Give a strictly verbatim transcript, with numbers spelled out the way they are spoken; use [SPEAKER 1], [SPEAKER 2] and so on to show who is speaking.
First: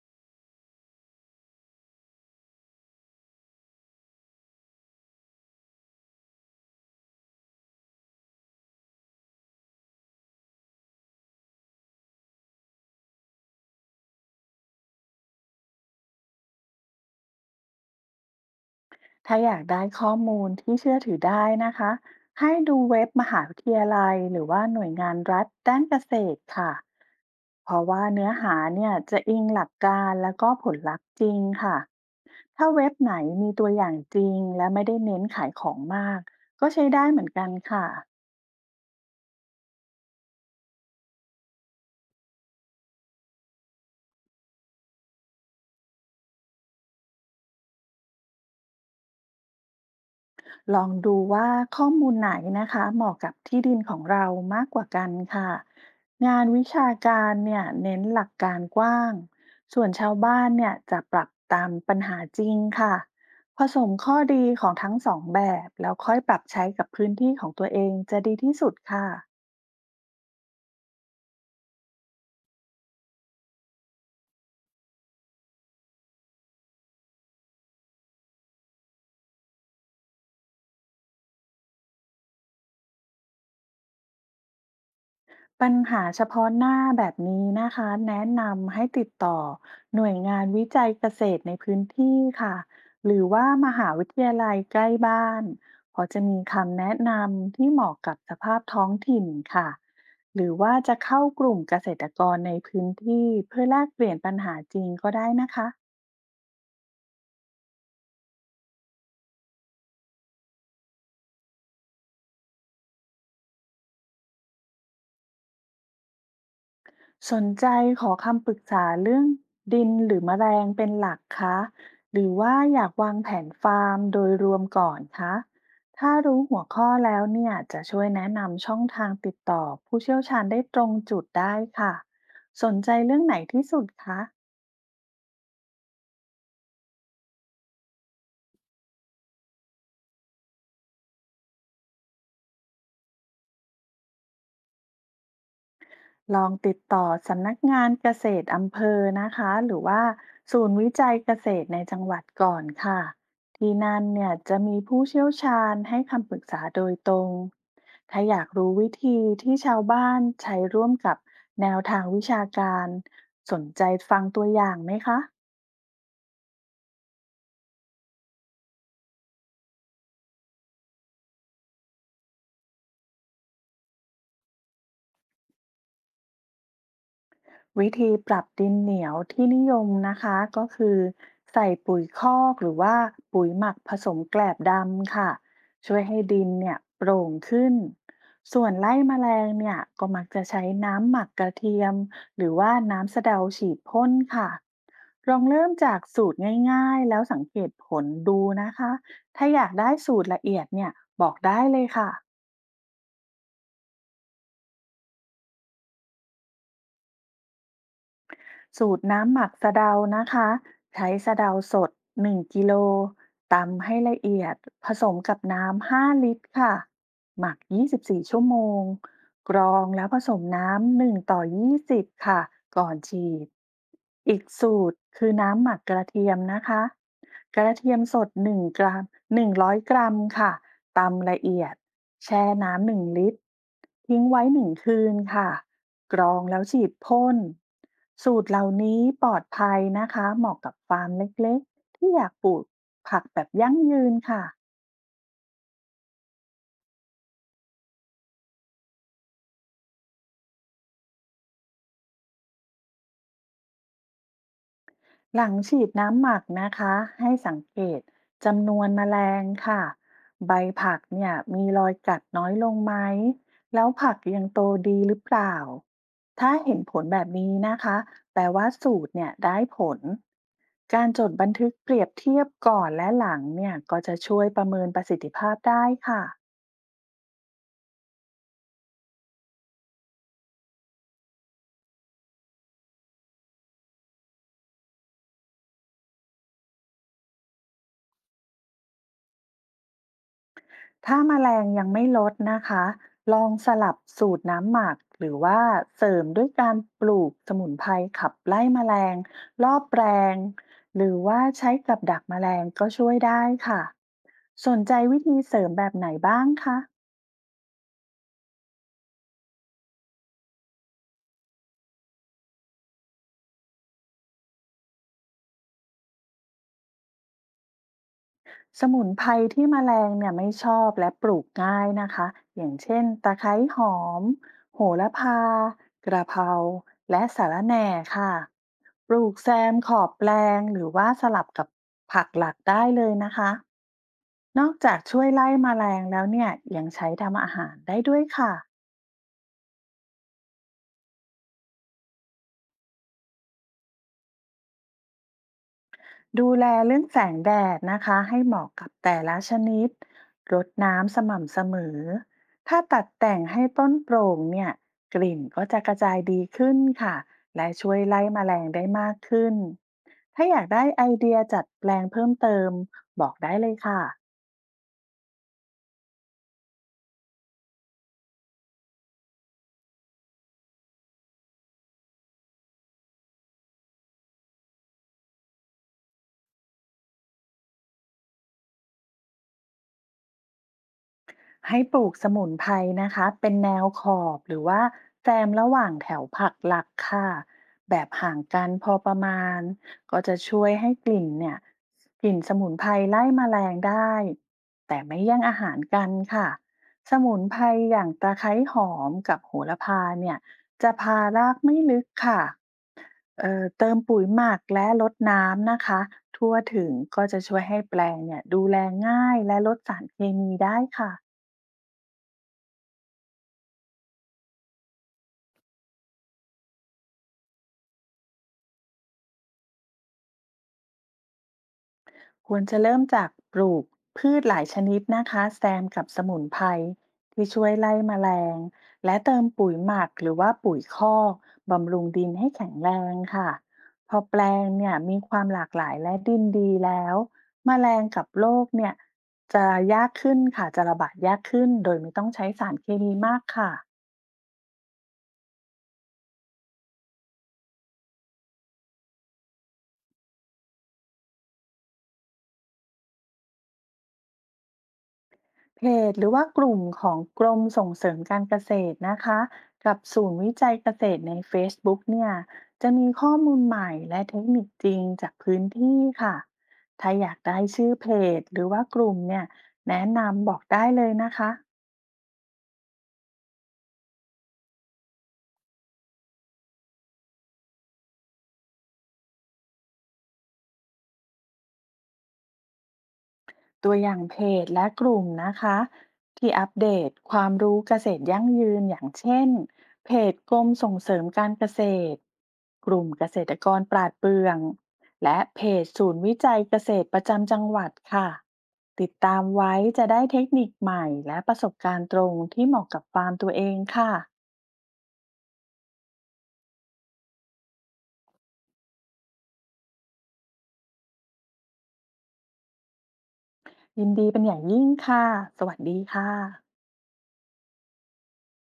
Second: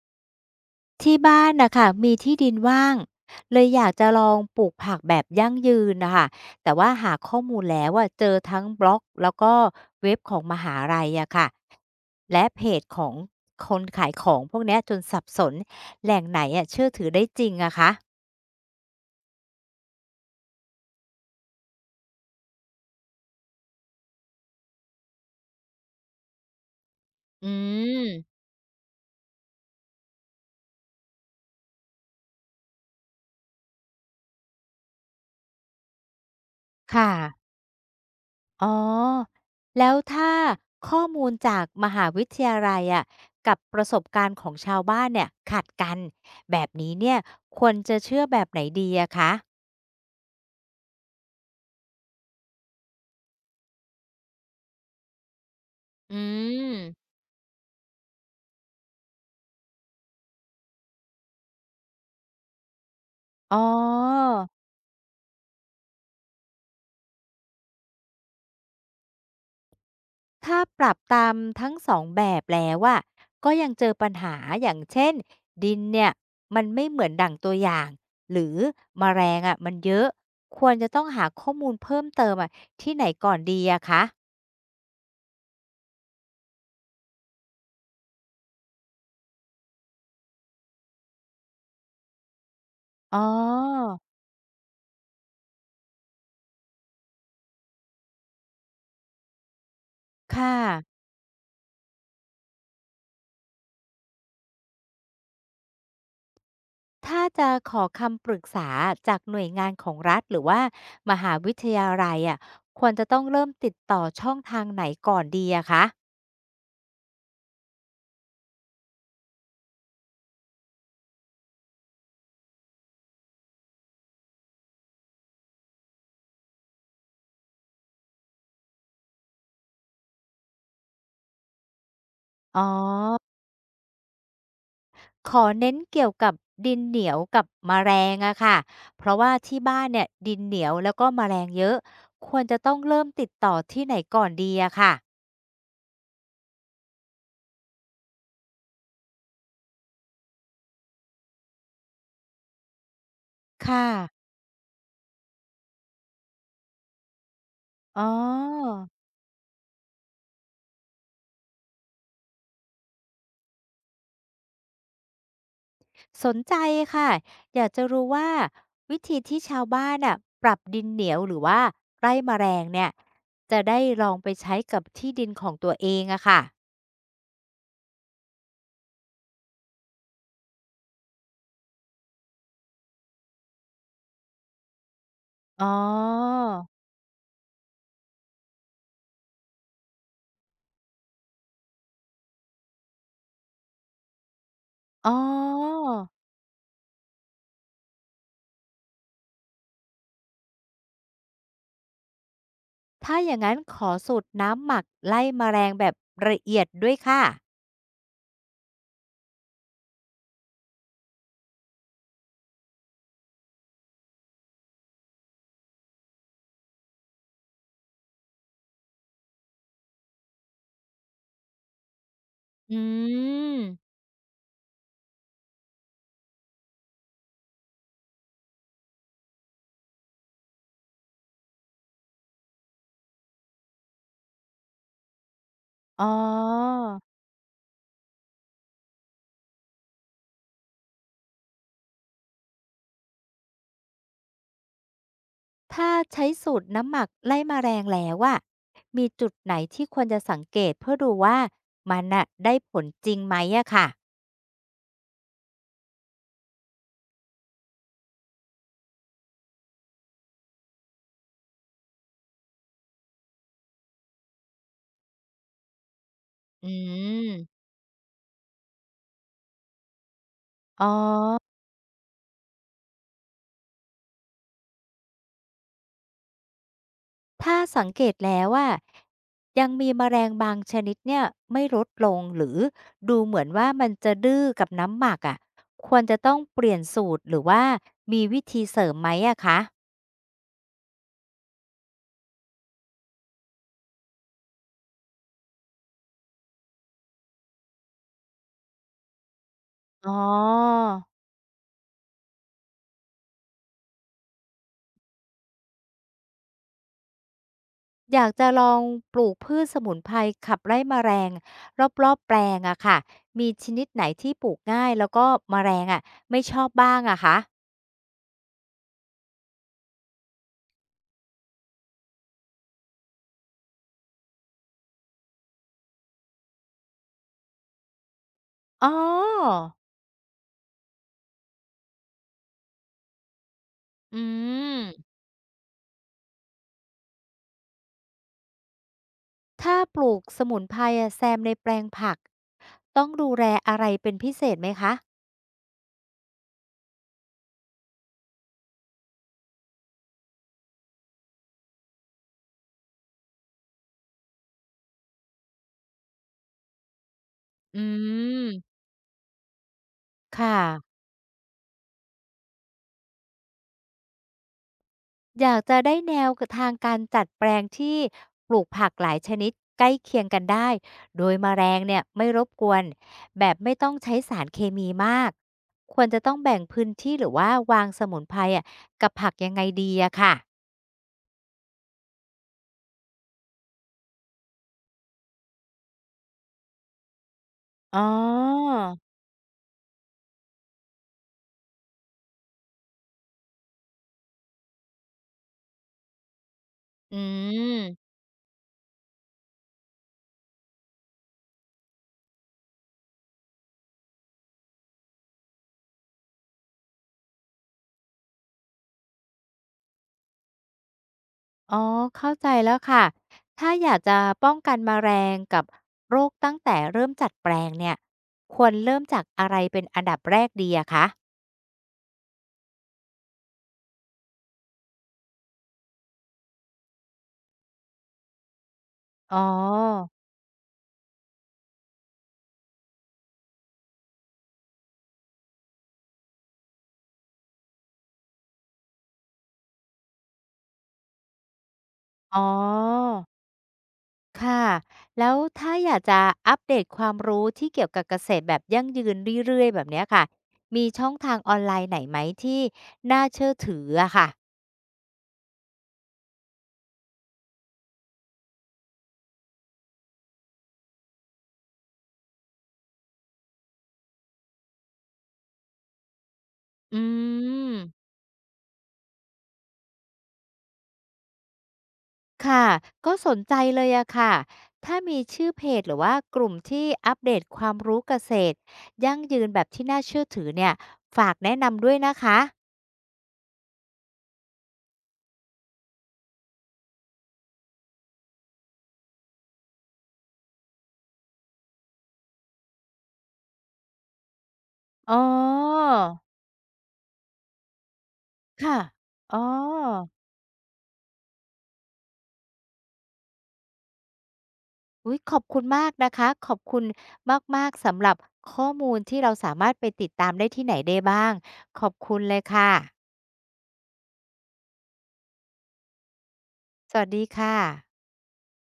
[SPEAKER 1] ที่บ้านนะค่ะมีที่ดินว่างเลยอยากจะลองปลูกผักแบบยั่งยืนนะคะแต่ว่าหาข้อมูลแล้วอะเจอทั้งบล็อกแล้วก็เว็บของมหาลัยอะค่ะและเพจของคนขายของพวกเนี้ยจนสับสนแหล่งไหนอะเชื่อถือได้จริงอะคะ
[SPEAKER 2] ถ้าอยากได้ข้อมูลที่เชื่อถือได้นะคะให้ดูเว็บมหาวิทยาลัยหรือว่าหน่วยงานรัฐด้านเกษตรค่ะ
[SPEAKER 1] อื
[SPEAKER 2] เพราะว่า
[SPEAKER 1] ม
[SPEAKER 2] เนื้อหาเนี่ยจะอิงหลักการแล้วก็ผลลัพธ์จริงค่ะถ้าเว็บไหนมีตัวอย่างจริงและไม่ได้เน้นขายของมากก็ใช้ได้
[SPEAKER 1] ค่ะ
[SPEAKER 2] เหมือนกันค่ะ
[SPEAKER 1] อ๋อแล้วถ้าข้อมูลจากมหาวิทยาลัยอะกับประสบการณ์ของชาวบ้านเนี่ยขัดกันแบบนี้เนี่ยควรจะเชื่อแบบไหนดีอะคะ
[SPEAKER 2] ลองดูว่าข้อมูลไหนนะคะเหมาะกับที่ดินของเรามากกว่ากันค่ะ
[SPEAKER 1] อื
[SPEAKER 2] งานวิ
[SPEAKER 1] ม
[SPEAKER 2] ชาการเนี่ยเน้นหลักการกว้างส่วนชาวบ้านเนี่ยจะปรับตามปัญหาจริงค่ะ
[SPEAKER 1] อ๋อ
[SPEAKER 2] ผสมข้อดีของทั้งสองแบบแล้วค่อยปรับใช้กับพื้นที่ของตัวเองจะดีที่สุดค่ะ
[SPEAKER 1] ถ้าปรับตามทั้งสองแบบแล้วอะก็ยังเจอปัญหาอย่างเช่นดินเนี่ยมันไม่เหมือนดั่งตัวอย่างหรือมแมลงอะมันเยอะควรจะต้องหาข้อมูลเพิ่มเติมอะที่ไหนก่อนดีอะคะ
[SPEAKER 2] ปัญหาเฉพาะหน้าแบบนี้นะคะแนะนำให้ติดต่อหน่วยงานวิจัยเกษตรในพื้นที่ค่ะห
[SPEAKER 1] อ๋
[SPEAKER 2] รือว่ามหา
[SPEAKER 1] อ
[SPEAKER 2] วิทยาลัยใกล้บ้านเพราะจะมีคำแนะนำที่เหมาะกับสภาพท้องถิ่นค่ะหรื
[SPEAKER 1] ค่ะ
[SPEAKER 2] อว่าจะเข้ากลุ่มเกษตรกรในพื้นที่เพื่อแลกเปลี่ยนปัญหาจริงก็ได้นะคะ
[SPEAKER 1] ถ้าจะขอคำปรึกษาจากหน่วยงานของรัฐหรือว่ามหาวิทยาลัยอะควรจะต้องเริ่มติดต่อช่องทางไหนก่อนดีอะคะ
[SPEAKER 2] สนใจขอคำปรึกษาเรื่องดินหรือแมลงเป็นหลักคะหรือว่าอยากวางแผนฟาร์มโดยรวมก่อนคะถ้ารู้หัวข้อแล้วเนี่ยจะช่วยแนะนำช่องทางติดต่อผู้เชี่ยวชาญได้ตรงจุดได้ค่ะ
[SPEAKER 1] อ๋อ
[SPEAKER 2] สนใจเรื่องไหนที่สุดคะ
[SPEAKER 1] ขอเน้นเกี่ยวกับดินเหนียวกับแมลงอะค่ะเพราะว่าที่บ้านเนี่ยดินเหนียวแล้วก็แมลงเยอะควรจะต้องเริ่มติดต่อที่ไหนก่อนดีอะค่ะ
[SPEAKER 2] ลองติดต่อสำนักงานเกษตรอำเภอนะคะหรือว่าศูนย์วิจัยเกษตรในจังหวัดก่อนค่ะที่
[SPEAKER 1] ค่ะ
[SPEAKER 2] นั่นเนี่ยจะมีผู้เชี่ยวชาญให้คำปรึกษาโดยตรง
[SPEAKER 1] อ๋อ
[SPEAKER 2] ถ้าอยากรู้วิธีที่ชาวบ้านใช้ร่วมกับแนวทางวิชาการสนใจฟังตัวอย่างไหมคะ
[SPEAKER 1] สนใจค่ะอยากจะรู้ว่าวิธีที่ชาวบ้านน่ะปรับดินเหนียวหรือว่าไร่แมลงเนี่ยจะได้ลองไปใช้กับที่ดินของตัวเองอะค่ะ
[SPEAKER 2] วิธีปรับดินเหนียวที่นิยมนะคะก็คือใส่ปุ๋ยคอกหรือว่าปุ๋ยหมักผสมแกลบดำค่ะ
[SPEAKER 1] อ๋อ
[SPEAKER 2] ช่วยให้ดินเนี่ยโปร่งขึ้นส่วนไล่แมลงเนี่ยก็มักจะใช้น้ำหมักกระเทียมหรือว่าน้ำสะเดาฉีดพ่นค่ะ
[SPEAKER 1] อ๋อ
[SPEAKER 2] ลองเริ่มจากสูตรง่ายๆแล้วสังเกตผลดูนะคะถ้าอยากได้สูตรละเอียดเนี่ยบอกได้เลยค่ะ
[SPEAKER 1] ถ้าอย่างนั้นขอสูตรน้ำหมักไล่แมลงแบบละเอียดด้วยค่ะ
[SPEAKER 2] สูตรน้ำหมักสะเดานะคะใช้สะเดาสด หนึ่ง กิโลตำให้ละเอียดผสมกับน้ำ ห้า ลิตรค่ะหมัก ยี่สิบสี่ ชั่วโมงกรองแล้วผสมน้ำ หนึ่ง ต่อ ยี่สิบ ค่ะ
[SPEAKER 1] อื
[SPEAKER 2] ก่อนฉีด
[SPEAKER 1] ม
[SPEAKER 2] อีกสูตรคือน้ำหมักกระเทียมนะคะกระเทียมสดหนึ่งกรัมหนึ่งร้อย กรัมค่ะตำละเอียดแช่น้ำ หนึ่ง ลิตรทิ้งไว้ หนึ่ง คืนค่ะ
[SPEAKER 1] อ๋อ
[SPEAKER 2] กรองแล้วฉีดพ่นสูตรเหล่านี้ปลอดภัยนะคะเหมาะกับฟาร์มเล็กๆที่อยากปลูกผักแบบยั่งยืนค่ะ
[SPEAKER 1] ถ้าใช้สูตรน้ำหมักไล่แมลงแล้วอะมีจุดไหนที่ควรจะสังเกตเพื่อดูว่ามันน่ะได้ผลจริงไหมอะค่ะ
[SPEAKER 2] หลังฉีดน้ำหมักนะคะให้สังเกตจำนวนแมลงค่ะใบผักเนี่ยมีรอยกัดน้อยลงไหมแล้วผักยังโตดีหรือเปล่าถ้า
[SPEAKER 1] อื
[SPEAKER 2] เห็นผลแบบนี้
[SPEAKER 1] ม
[SPEAKER 2] นะคะแปลว่าสูตรเนี่ยได้ผล
[SPEAKER 1] อ๋อ
[SPEAKER 2] การจดบันทึกเปรียบเทียบก่อนและหลังเนี่ยก็จะช่วยประเมินประสิทธิภาพได้ค่ะ
[SPEAKER 1] ถ้าสังเกตแล้วว่ายังมีแมลงบางชนิดเนี่ยไม่ลดลงหรือดูเหมือนว่ามันจะดื้อกับน้ำหมักอะควรจะต้องเปลี่ยนสูตรหรือว่ามีวิธีเสริมไหมอะคะ
[SPEAKER 2] ถ้าแมลงยังไม่ลดนะคะ ลองสลับสูตรน้ำหมักหรือว่าเสริมด้วยการปลูกสมุนไพรขับไล่แมลงรอบแปล
[SPEAKER 1] อ๋อ
[SPEAKER 2] งหรือว่าใช้กับดักแมลงก็ช่วยได้ค่ะ สนใจวิธีเสริมแบบไหนบ้างคะ
[SPEAKER 1] อยากจะลองปลูกพืชสมุนไพรขับไล่แมลงรอบๆแปลงอะค่ะมีชนิดไหนที่ปลูกง่ายแล้วก็แมลงอะไม่ชอบบ้างอะคะ
[SPEAKER 2] สมุนไพรที่แมลงเนี่ยไม่ชอบและปลูกง่ายนะคะอย่างเช่นตะไคร้หอมโหระพากระเพราและสะระแหน่ค่ะ
[SPEAKER 1] อ๋อ
[SPEAKER 2] ปลูกแซมขอบแปลงหรือว่าสลับกับผักหลักได้เลยนะคะ
[SPEAKER 1] อื
[SPEAKER 2] นอกจาก
[SPEAKER 1] ม
[SPEAKER 2] ช่วยไล่แมลงแล้วเนี่ยยังใช้ทำอาหารได้ด้วยค่ะ
[SPEAKER 1] ถ้าปลูกสมุนไพรอะแซมในแปลงผักต้องดูแลอะไรเป็นพิเศษไหมคะ
[SPEAKER 2] ดูแลเรื่องแสงแดดนะคะให้เหมาะกับแต่ละชนิดรดน้ำสม่ำเสมอถ้าตัดแต่งให้ต้นโปร่งเนี่ยกลิ่นก็จะกระจายดีขึ้นค่ะและ
[SPEAKER 1] อื
[SPEAKER 2] ช่วยไล่แมลง
[SPEAKER 1] ม
[SPEAKER 2] ได้มากขึ้นถ้าอ
[SPEAKER 1] ค่ะ
[SPEAKER 2] ยากได้ไอเดียจัดแปลงเพิ่มเติมบอกได้เลยค่ะ
[SPEAKER 1] อยากจะได้แนวกทางการจัดแปลงที่ปลูกผักหลายชนิดใกล้เคียงกันได้ โดยแมลงเนี่ยไม่รบกวน แบบไม่ต้องใช้สารเคมีมาก ควรจะต้องแบ่งพื้นที่หรือว่าวางสมุนไพรอะกับผักยังไงดีอะค่ะ
[SPEAKER 2] ให้ปลูกสมุนไพรนะคะเป็นแนวขอบหรือว่าแซมระหว่างแถวผักหลักค่ะแบ
[SPEAKER 1] อ๋อ
[SPEAKER 2] บห่างกันพอประมาณก็จะช่วยให้กลิ่นเนี่ยกลิ่นสมุนไพรไล่แมลงได้แต่ไม่แย่งอาหารกันค่ะส
[SPEAKER 1] อื
[SPEAKER 2] มุนไพรอย่าง
[SPEAKER 1] ม
[SPEAKER 2] ตะไคร้หอมกับโหระพาเนี่ยจะพารากไม่ลึกค่ะเอ่อเติมปุ๋ยหมักและรดน้ำนะคะทั่วถึงก็จะช่วยให้แปลงเนี่ยดูแลง่ายและลดสารเคมีได้ค่ะ
[SPEAKER 1] อ๋อเข้าใจแล้วค่ะถ้าอยากจะป้องกันแมลงกับโรคตั้งแต่เริ่มจัดแปลงเนี่ยควรเริ่มจากอะไรเป็นอันดับแรกดีอะคะ
[SPEAKER 2] ควรจะเริ่มจากปลูกพืชหลายชนิดนะคะแซมกับสมุนไพรที่ช่วยไล่แมลงและ
[SPEAKER 1] อ๋
[SPEAKER 2] เติมปุ๋ยหมัก
[SPEAKER 1] อ
[SPEAKER 2] หรือว่าปุ๋ยคอกบำรุงดินให้แข็งแรงค่ะ พอแปลงเนี่ยมีความหลากหลายและดินดีแล้วแมลงกับโรคเนี่ยจะยากขึ้นค่ะจะระบาดยากขึ้นโดยไม่ต้อง
[SPEAKER 1] อ๋อ
[SPEAKER 2] ใช้สารเคมีมากค่ะ
[SPEAKER 1] ค่ะแล้วถ้าอยากจะอัปเดตความรู้ที่เกี่ยวกับเกษตรแบบยั่งยืนเรื่อยๆแบบเนี้ยค่ะมีช่องทางออนไลน์ไหนไหมที่น่าเชื่อถืออะค่ะ
[SPEAKER 2] เพจหรือว่ากลุ่มของกรมส่งเสริมการเกษตรนะคะกับศูนย์วิจัยเกษตรใน เฟซบุ๊ก เนี่ยจะมีข้อมูลใหม่และเทคนิคจริงจากพื้นที่ค่ะ
[SPEAKER 1] อื
[SPEAKER 2] ถ้าอยากได้ชื่อ
[SPEAKER 1] ม
[SPEAKER 2] เพจหรือว่ากลุ่มเนี่ยแนะนำบอกได้เลยนะคะ
[SPEAKER 1] ค่ะก็สนใจเลยอะค่ะถ้ามีชื่อเพจหรือว่ากลุ่มที่อัปเดตความรู้เกษตรยั่งยืนแบบที่น่าเชื่อถือเนี่ยฝากแนะนำด้วยนะคะ
[SPEAKER 2] ตัวอย่างเพจและกลุ่มนะคะที่อัปเดตความรู้เกษตรยั่งยืนอย่างเช่นเพจกรมส่งเสริมการเกษตรกลุ่มเกษตรกรปราดเปรื่อง
[SPEAKER 1] อ๋อ
[SPEAKER 2] และเพจศูนย์วิจัยเกษตรประจำจังหวัดค่ะ
[SPEAKER 1] ค่ะ
[SPEAKER 2] ติด
[SPEAKER 1] อ๋อ
[SPEAKER 2] ตามไว้จะได้เทคนิคใหม่และประสบการณ์ตรงที่เหมาะกับฟาร์มตัวเองค่ะ
[SPEAKER 1] อุ๊ยขอบคุณมากนะคะขอบคุณมากๆสำหรับข้อมูลที่เราสามารถไปติดตามได้ที่ไหนได้บ้างขอบคุณเลยค่ะ
[SPEAKER 2] ยินดีเป็นอย่างยิ่งค่ะสวัสดีค่ะ
[SPEAKER 1] สวัสดีค่ะ